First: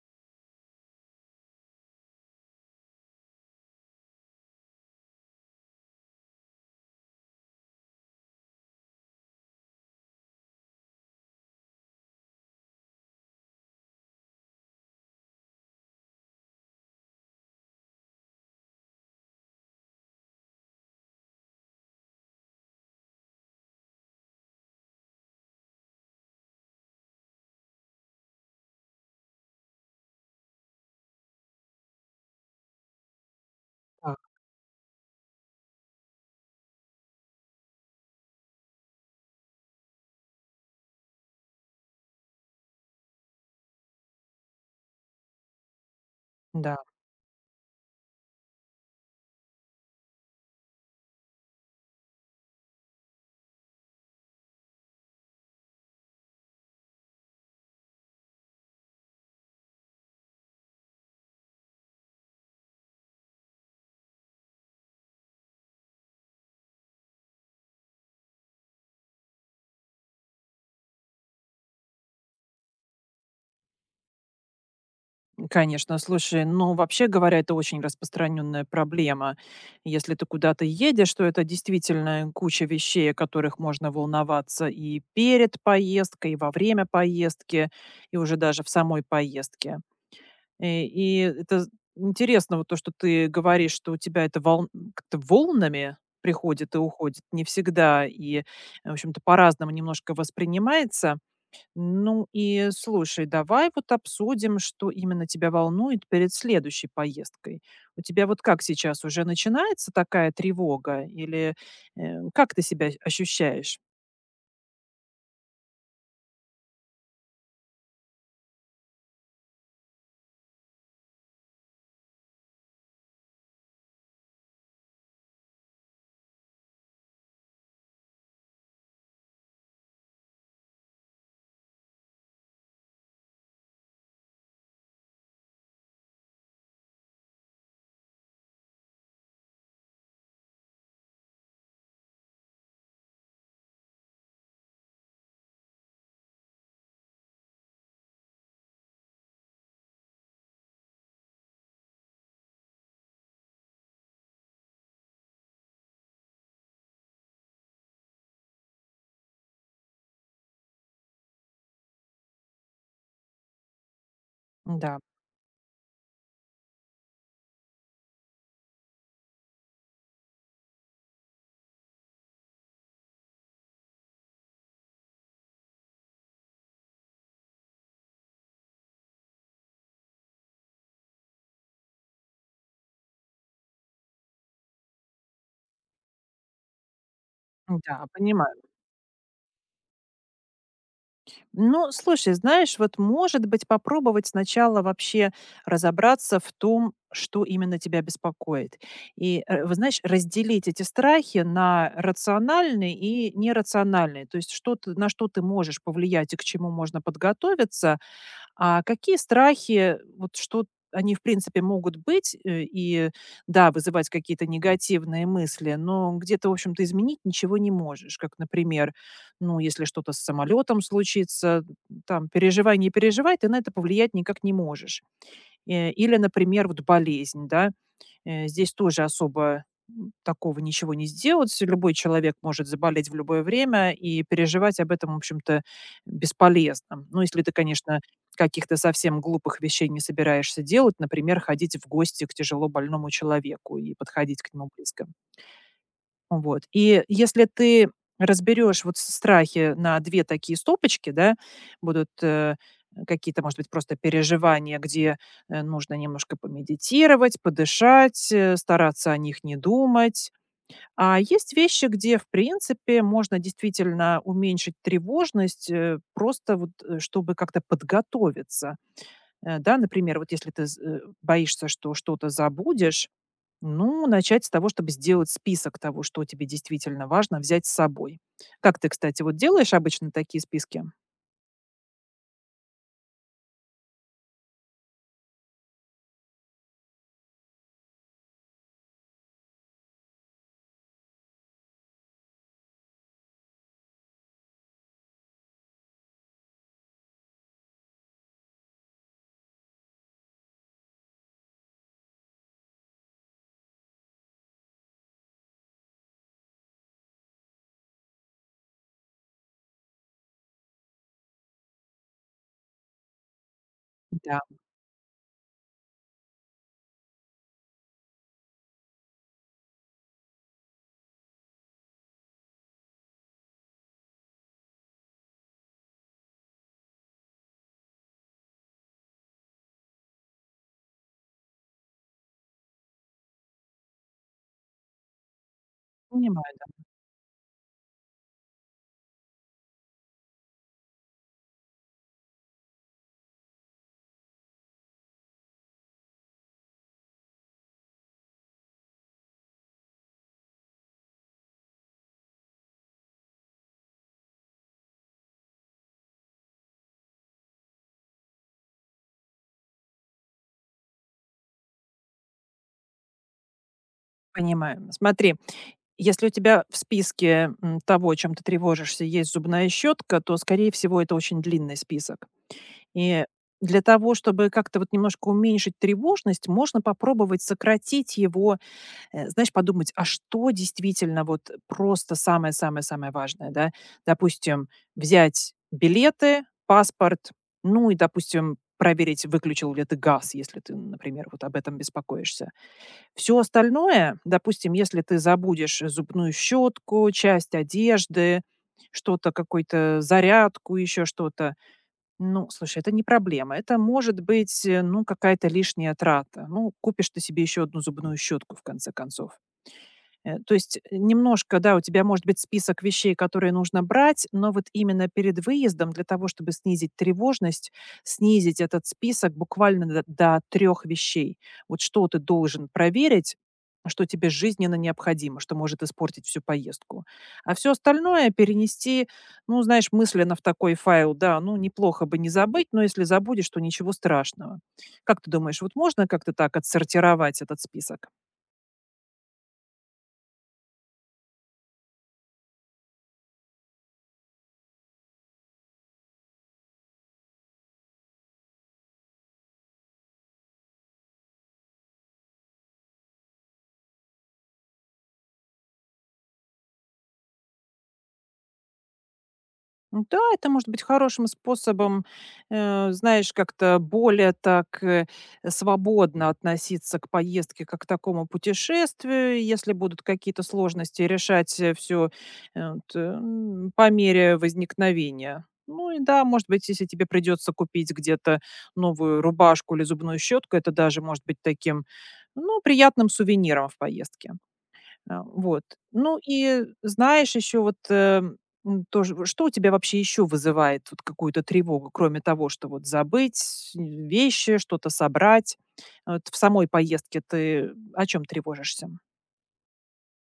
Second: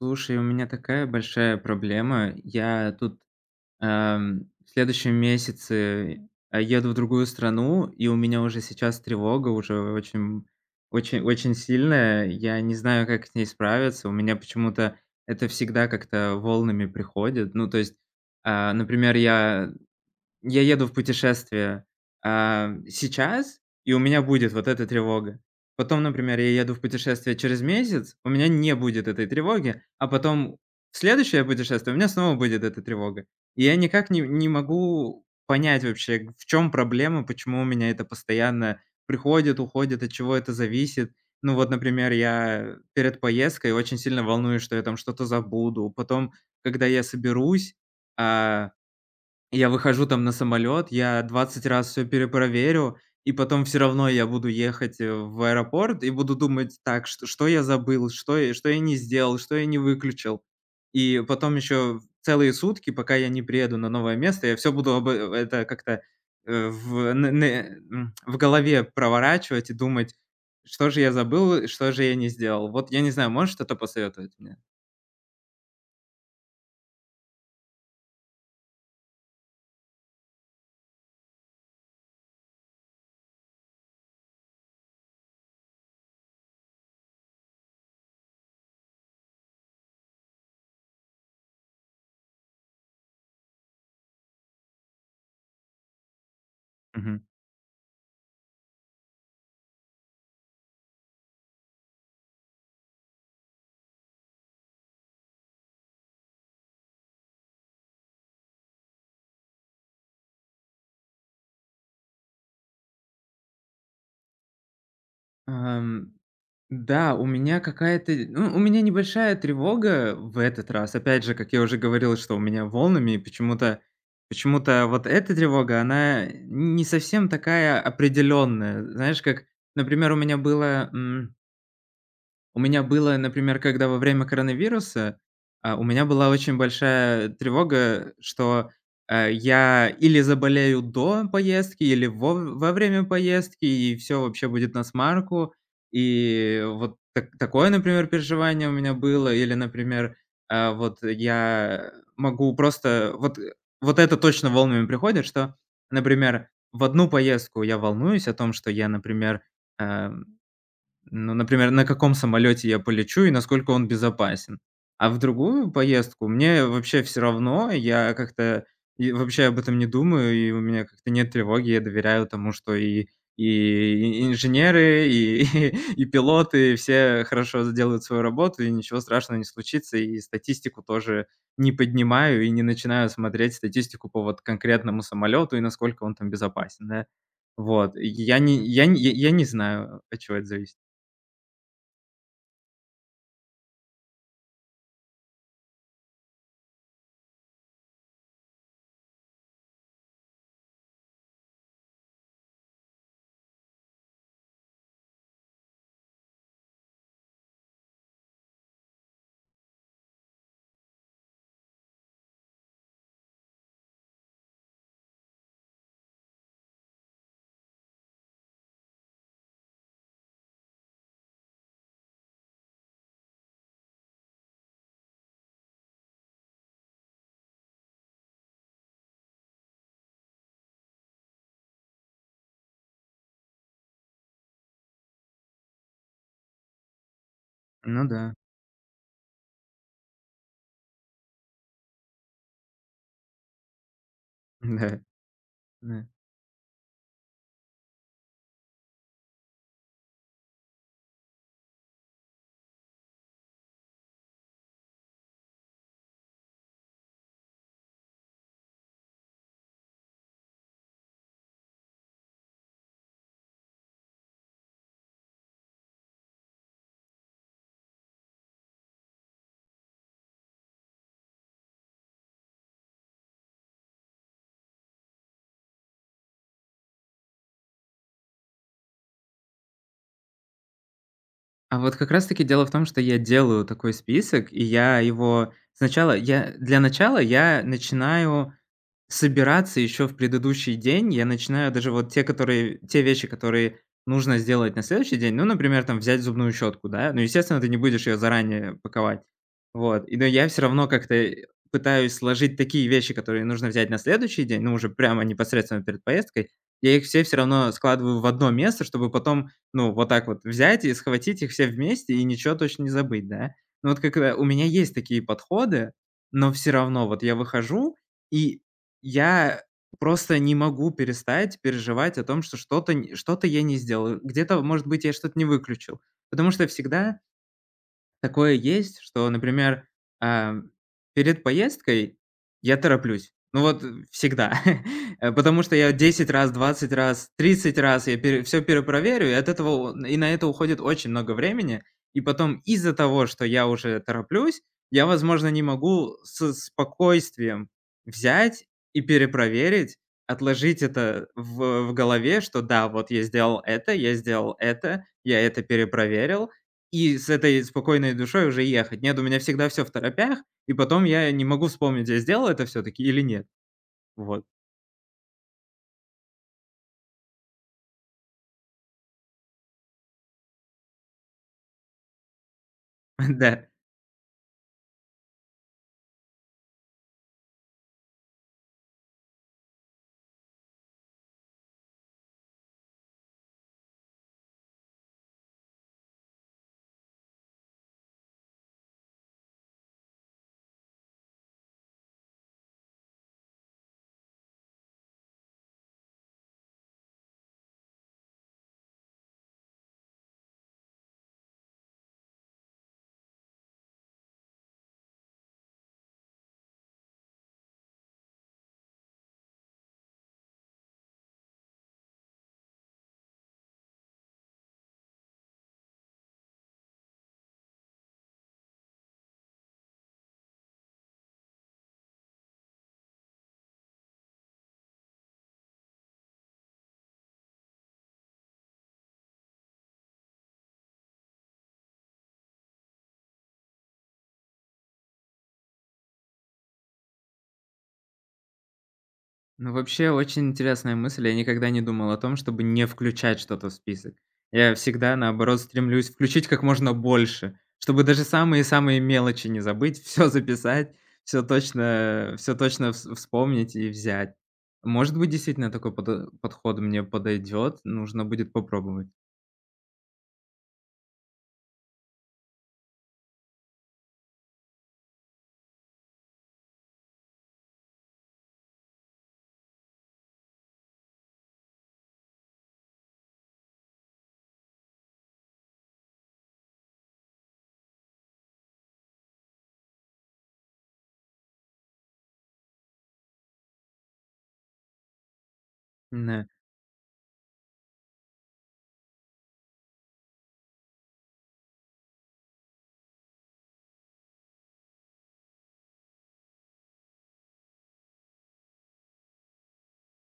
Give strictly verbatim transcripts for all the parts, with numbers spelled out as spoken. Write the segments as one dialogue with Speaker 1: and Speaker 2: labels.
Speaker 1: Слушай, у меня такая большая проблема. Я тут, эм, в следующем месяце, э, еду в другую страну, и у меня уже сейчас тревога уже очень очень очень сильная. Я не знаю, как с ней справиться. У меня почему-то это всегда как-то волнами приходит. Ну, то есть, а, например, я я еду в путешествие, а, сейчас, и у меня будет вот эта тревога. Потом, например, я еду в путешествие через месяц, у меня не будет этой тревоги, а потом в следующее путешествие у меня снова будет эта тревога. И я никак
Speaker 2: Так,
Speaker 1: не не могу понять вообще, г- в чем проблема, почему у меня это постоянно приходит, уходит, от чего это зависит. Ну вот, например, я перед поездкой очень сильно волнуюсь, что я там что-то забуду. Потом,
Speaker 2: да,
Speaker 1: когда я соберусь, а я выхожу там на самолет, я двадцать раз все перепроверю, и потом все равно я буду ехать, э, в аэропорт и буду думать: "Так, что что я забыл, что я что я не сделал, что я не выключил". И потом еще целые сутки, пока я не приеду на новое место, я все буду об э- это как-то, э, в н н м, в голове проворачивать и думать: "Что же я забыл, что же я не сделал?" Вот я не знаю, можешь что-то посоветовать мне?
Speaker 2: конечно. Слушай, ну, вообще говоря, это очень распространенная проблема. Если ты куда-то едешь, то это действительно куча вещей, о которых можно волноваться и перед поездкой, и во время поездки, и уже даже в самой поездке. И, и это з- интересно, вот то, что ты говоришь, что у тебя это волн- как-то волнами приходит и
Speaker 1: Мгм.
Speaker 2: уходит не всегда, и, э, в общем-то, по-разному немножко воспринимается. Ну и слушай, давай вот обсудим, что именно тебя волнует перед следующей поездкой. У тебя вот как сейчас уже начинается такая тревога или э, как ты себя ощущаешь?
Speaker 1: Да, у меня какая-то, ну, у меня небольшая тревога в этот раз. Опять же, как я уже говорил, что у меня волнами, и почему-то почему-то вот эта тревога, она не совсем такая определенная. Знаешь, как, например, у меня было, м, у меня было, например, когда во время коронавируса, а, у меня была очень большая тревога, что, э, я или заболею до поездки, или во во время поездки, и все вообще будет насмарку. И вот так такое, например, переживание у меня было. Или, например, э, вот я могу просто вот вот это точно волнами приходит, что, например, в одну поездку я волнуюсь о том, что я, например, э ну, например, на каком самолете я полечу и насколько он безопасен.
Speaker 2: Да,
Speaker 1: А в другую поездку мне вообще все равно, я как-то и вообще об этом не думаю, и у меня как-то нет тревоги. Я доверяю тому, что и и инженеры, и и пилоты, все хорошо сделают свою работу, и ничего страшного не случится. И статистику тоже не поднимаю и не начинаю смотреть статистику по вот конкретному самолету и насколько он там безопасен, да. Вот.
Speaker 2: да,
Speaker 1: Я
Speaker 2: понимаю.
Speaker 1: не я не я я не знаю, от чего это зависит.
Speaker 2: Ну, слушай, знаешь, вот, может быть, попробовать сначала вообще разобраться в том, что именно тебя беспокоит. И, э, вы знаешь, разделить эти страхи на рациональные и нерациональные. То есть что ты, на что ты можешь повлиять и к чему можно подготовиться, а какие страхи, вот что они, в принципе, могут быть, э, и да, вызывать какие-то негативные мысли, но где ты, в общем-то, изменить ничего не можешь. Как, например, ну, если что-то с самолетом случится, там, переживай, не переживай, ты на это повлиять никак не можешь. Э, Или, например, вот болезнь, да. Э, здесь тоже особо, такого ничего не сделать. Любой человек может заболеть в любое время, и переживать об этом, в общем-то, бесполезно. Ну, если ты, конечно,
Speaker 1: Ну да,
Speaker 2: каких-то совсем глупых вещей не собираешься делать, например, ходить в гости к тяжело больному человеку и подходить к нему
Speaker 1: да,
Speaker 2: близко.
Speaker 1: да.
Speaker 2: Вот. И если ты разберешь вот с страхи на две такие стопочки, да, будут, э, какие-то, может быть, просто переживания, где, э, нужно немножко помедитировать, подышать, э, стараться о них не думать. А есть вещи, где, в принципе, можно действительно уменьшить тревожность, э, просто вот, э, чтобы как-то подготовиться. Э, да, например, вот если ты з э, боишься, что что-то забудешь, ну, начать с того, чтобы сделать список того, что тебе действительно важно взять с собой. Как ты, кстати, вот делаешь обычно такие списки?
Speaker 1: А вот как раз таки дело в том, что я делаю такой список, и я его сначала я для начала я начинаю собираться еще в предыдущий день, я начинаю даже вот те, которые те вещи, которые нужно сделать на следующий день. Ну, например, там взять зубную щетку, да. Ну, естественно, ты не будешь ее заранее паковать. Вот. И, но я все равно как-то, э, пытаюсь сложить такие вещи, которые нужно взять на следующий день, ну, уже прямо непосредственно перед поездкой. Я их все все равно складываю в одно место, чтобы потом, ну, вот так вот взять и схватить их все вместе и ничего точно не забыть, да. Ну, вот как, э,
Speaker 2: Да,
Speaker 1: у меня есть такие подходы, но все равно вот я выхожу, и я просто не могу перестать переживать о том, что что-то нь что-то я не сделал. Где-то, может быть, я что-то не выключил. Потому что всегда такое есть, что, например, ам, перед поездкой я тороплюсь. Ну вот э, всегда. Э, потому что я десять раз,
Speaker 2: понимаю,
Speaker 1: двадцать раз, тридцать раз я все перепроверю, и от этого у- и на это уходит очень много времени. И потом из-за того, что я уже тороплюсь, я, возможно, не могу со спокойствием взять и перепроверить, отложить это в в голове, что да, вот я сделал это, я сделал это, я это перепроверил. И с этой спокойной душой уже ехать. Нет, у меня всегда все в второпях, и потом я не могу вспомнить, я сделал это все таки или нет. Вот,
Speaker 2: понимаю. Смотри, если у тебя в списке м, того, о чем ты тревожишься, есть зубная щетка, то, скорее всего, это очень длинный список. И
Speaker 1: да.
Speaker 2: для того, чтобы как-то вот немножко уменьшить тревожность, можно попробовать сократить его э, знаешь, подумать, а что действительно вот просто самое-самое-самое важное, да? Допустим, взять билеты, паспорт, ну и, допустим, проверить, выключил ли ты газ, если ты, например, вот об этом беспокоишься. Все остальное, допустим, если ты забудешь зубную щетку, часть одежды, что-то, какую-то зарядку, еще что-то. Ну, слушай, это не проблема. Это может быть, э, ну, какая-то лишняя трата. Ну, купишь ты себе еще одну зубную щетку, в конце концов. Э, то есть э, немножко, да, у тебя может быть список вещей, которые нужно брать, но вот именно перед выездом для того, чтобы снизить тревожность, снизить этот список буквально до до трёх вещей. Вот что ты должен проверить, что тебе жизненно необходимо, что может испортить всю поездку. А все остальное перенести, ну, знаешь, мысленно в такой файл. Да, ну, неплохо бы не забыть, но если забудешь, то ничего страшного. Как ты думаешь, вот можно как-то так отсортировать этот список?
Speaker 1: Ну, вообще, очень интересная мысль. Я никогда не думал о том, чтобы не включать что-то в список. Я всегда, наоборот, стремлюсь включить как можно больше, чтобы даже самые-самые мелочи не забыть, все записать, все точно все точно вс вспомнить и взять. Может быть, действительно такой подо подход мне подойдет, нужно будет попробовать.
Speaker 2: Да, это может быть хорошим способом, э, знаешь, как-то более так э, свободно относиться к поездке, как к такому путешествию. Если будут какие-то сложности, решать все по мере возникновения. Ну и да, может быть, если тебе придется купить где-то новую рубашку или зубную щетку, это даже может быть таким, ну, приятным сувениром в поездке. А, вот. Ну
Speaker 1: Да.
Speaker 2: и знаешь, еще вот, э, м, тоже, в что у тебя вообще еще вызывает вот какую-то тревогу, кроме того, что вот забыть э, вещи, что-то собрать? Вот в самой поездке ты о чем тревожишься?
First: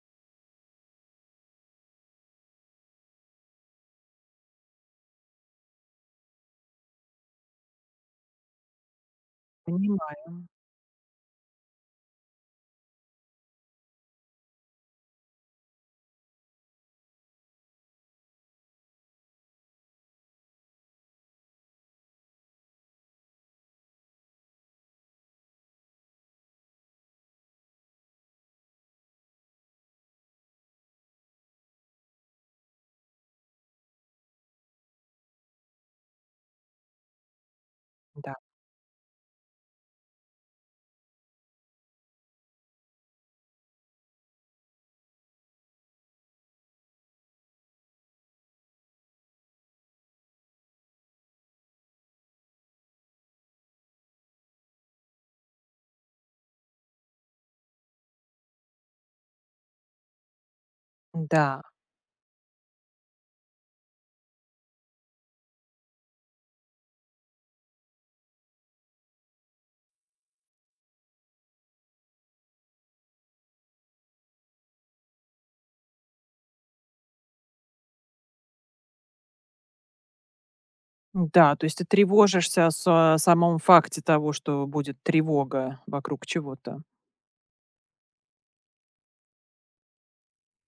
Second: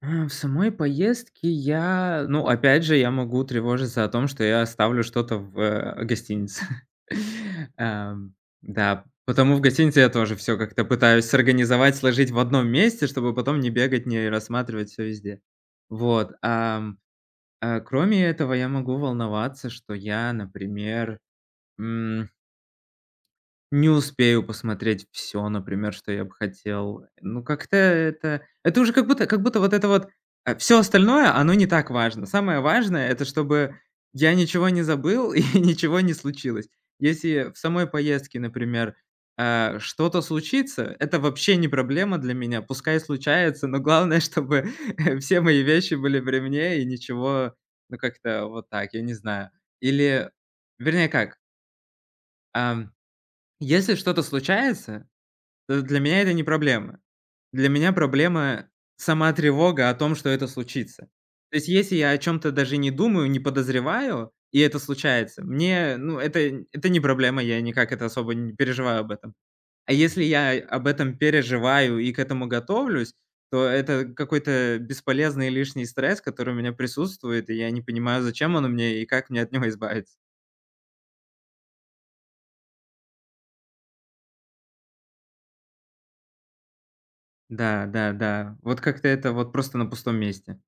Speaker 1: А, в самой поездке я ну, опять же, я могу тревожиться о том, что я оставлю что-то в, э, гостинице. Ам, да, потому в гостинице я тоже
Speaker 2: Понимаю,
Speaker 1: все как-то пытаюсь сорганизовать, сложить в одном месте, чтобы потом не бегать, не рассматривать все везде. Вот, ам, а, кроме этого, я могу волноваться, что я, например, не успею посмотреть все, например, что я бы хотел. Ну, как-то это это уже как будто как будто вот это вот, все остальное, оно не так важно. Самое важное- это чтобы я ничего не забыл и ничего не случилось. Если в самой
Speaker 2: да.
Speaker 1: поездке, например, э, что-то случится, это вообще не проблема для меня. Пускай случается, но главное, чтобы, все мои вещи были при мне и ничего, ну, как-то вот так, я не знаю. Или, вернее как, а если что-то случается, то для меня это не проблема. Для меня проблема сама тревога о том, что это случится. То
Speaker 2: Да,
Speaker 1: есть если я о чем то даже не думаю, не подозреваю, и это случается, мне, ну, это это не проблема, я никак это особо не переживаю об этом. А если я об этом переживаю и к этому готовлюсь, то это какой-то бесполезный лишний стресс, который у меня присутствует, и я не понимаю, зачем он мне и как мне от него избавиться.
Speaker 2: да, то есть ты тревожишься о са самом факте того, что будет тревога вокруг чего-то.
Speaker 1: Да, да, да. Вот как-то это вот просто на пустом месте.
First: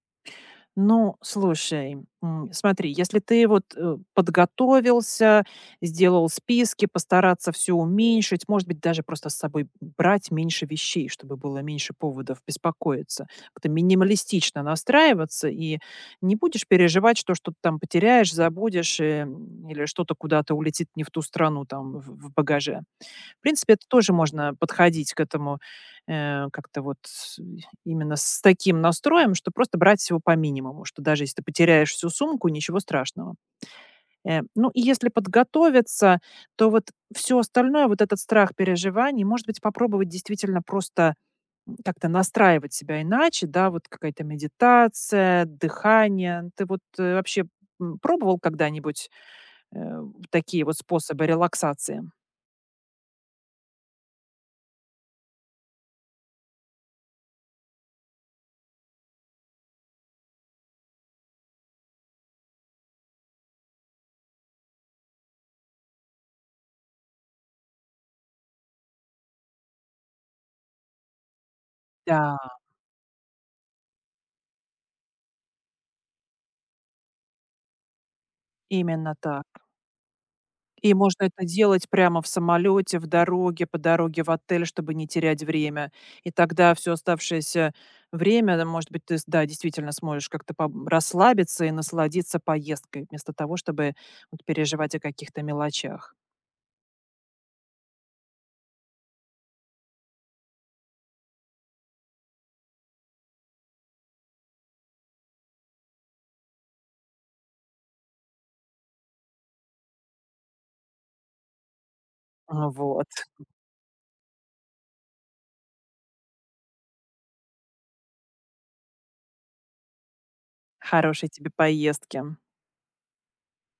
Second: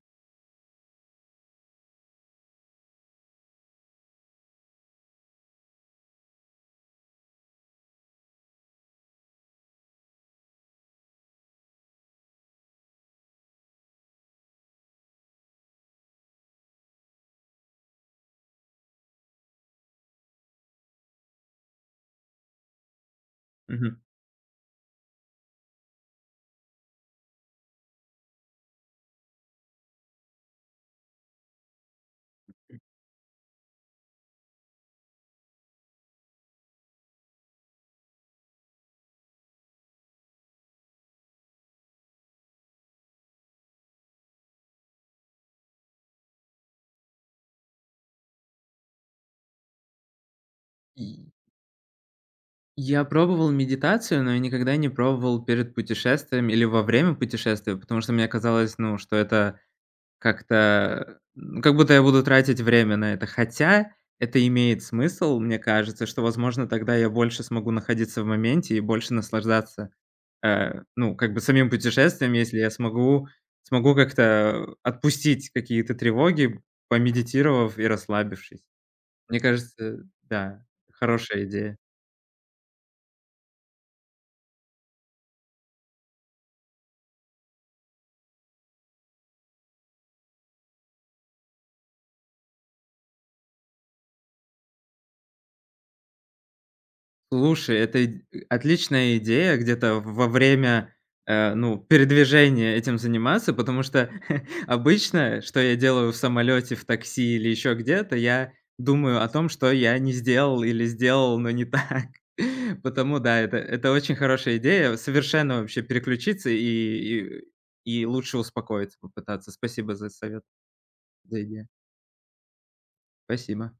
Speaker 2: Ну, слушай, м, смотри, если ты вот э, подготовился, сделал списки, постараться все уменьшить, может быть, даже просто с собой брать меньше вещей, чтобы было меньше поводов беспокоиться, как-то минималистично настраиваться и не будешь переживать, что что-то там потеряешь, забудешь э, или что-то куда-то улетит не в ту страну там в в багаже. В принципе, это тоже можно подходить к этому, э, как-то вот с именно с таким настроем, что просто брать всего по минимуму, что даже если ты потеряешь всю сумку, ничего страшного. Э, ну, и если подготовиться, то вот все остальное, вот этот страх переживаний, может быть, попробовать действительно просто, м, как-то настраивать себя иначе, да, вот какая-то медитация, дыхание. Ты вот, э, вообще, м, пробовал когда-нибудь, э, такие вот способы
Speaker 1: И
Speaker 2: релаксации?
Speaker 1: я пробовал медитацию, но я никогда не пробовал перед путешествием или во время путешествия, потому что мне казалось, ну, что это как-то, ну, как будто я буду тратить время на это. Хотя это имеет смысл, мне кажется, что, возможно, тогда я больше смогу находиться в моменте и больше наслаждаться, э, ну, как бы самим путешествием,
Speaker 2: Да,
Speaker 1: если я смогу, смогу как-то отпустить какие-то тревоги, помедитировав и расслабившись.
Speaker 2: именно
Speaker 1: Мне
Speaker 2: так.
Speaker 1: кажется, да,
Speaker 2: И можно
Speaker 1: хорошая
Speaker 2: это
Speaker 1: идея.
Speaker 2: делать прямо в самолете, в дороге, по дороге в отель, чтобы не терять время. И тогда все оставшееся время, да, может быть, ты с да, действительно сможешь как-то пом расслабиться и насладиться поездкой, вместо того, чтобы вот переживать о каких-то мелочах.
Speaker 1: Слушай, это ид отличная идея где-то во время, э, ну, передвижения этим заниматься, потому что обычно, что я делаю в самолете, в такси или еще где-то, я думаю о том, что я не сделал или сделал, но не так. Потому
Speaker 2: Вот.
Speaker 1: да, это это очень хорошая идея, совершенно вообще переключиться и и и лучше успокоиться попытаться. Спасибо за совет,
Speaker 2: Хорошей
Speaker 1: за
Speaker 2: тебе
Speaker 1: идею.
Speaker 2: поездки.
Speaker 1: Спасибо.